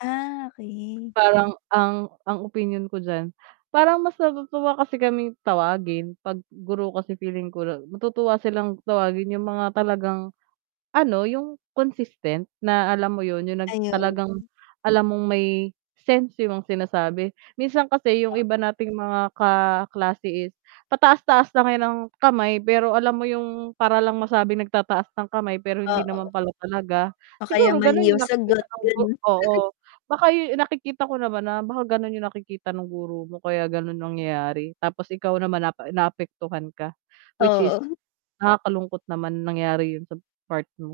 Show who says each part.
Speaker 1: Ah, okay.
Speaker 2: Parang ang, ang opinyon ko diyan, parang mas natutuwa kasi kaming tawagin 'pag guro kasi feeling ko la matutuwa silang tawagin yung mga talagang, ano yung consistent na alam mo 'yun, yung nag
Speaker 1: Ayun.
Speaker 2: talagang alam mong may sense yung sinasabi. Minsan kasi yung
Speaker 1: O
Speaker 2: iba nating mga kaklase is pataas-taas lang yan ng kamay pero alam mo yung para lang masabing nagtataas ng kamay pero hindi
Speaker 1: Oo.
Speaker 2: naman pala talaga.
Speaker 1: O kaya
Speaker 2: Siguro gano'n
Speaker 1: mali yung
Speaker 2: yung nakikita
Speaker 1: sagot,
Speaker 2: nung gu
Speaker 1: gano'n.
Speaker 2: oo, baka yu nakikita ko naman na, baka gano'n yung nakikita nung guro mo kaya gano'n nangyayari, tapos ikaw naman naap naapektuhan ka, which is
Speaker 1: Oo.
Speaker 2: nakakalungkot naman na nangyari 'yun sa part mo.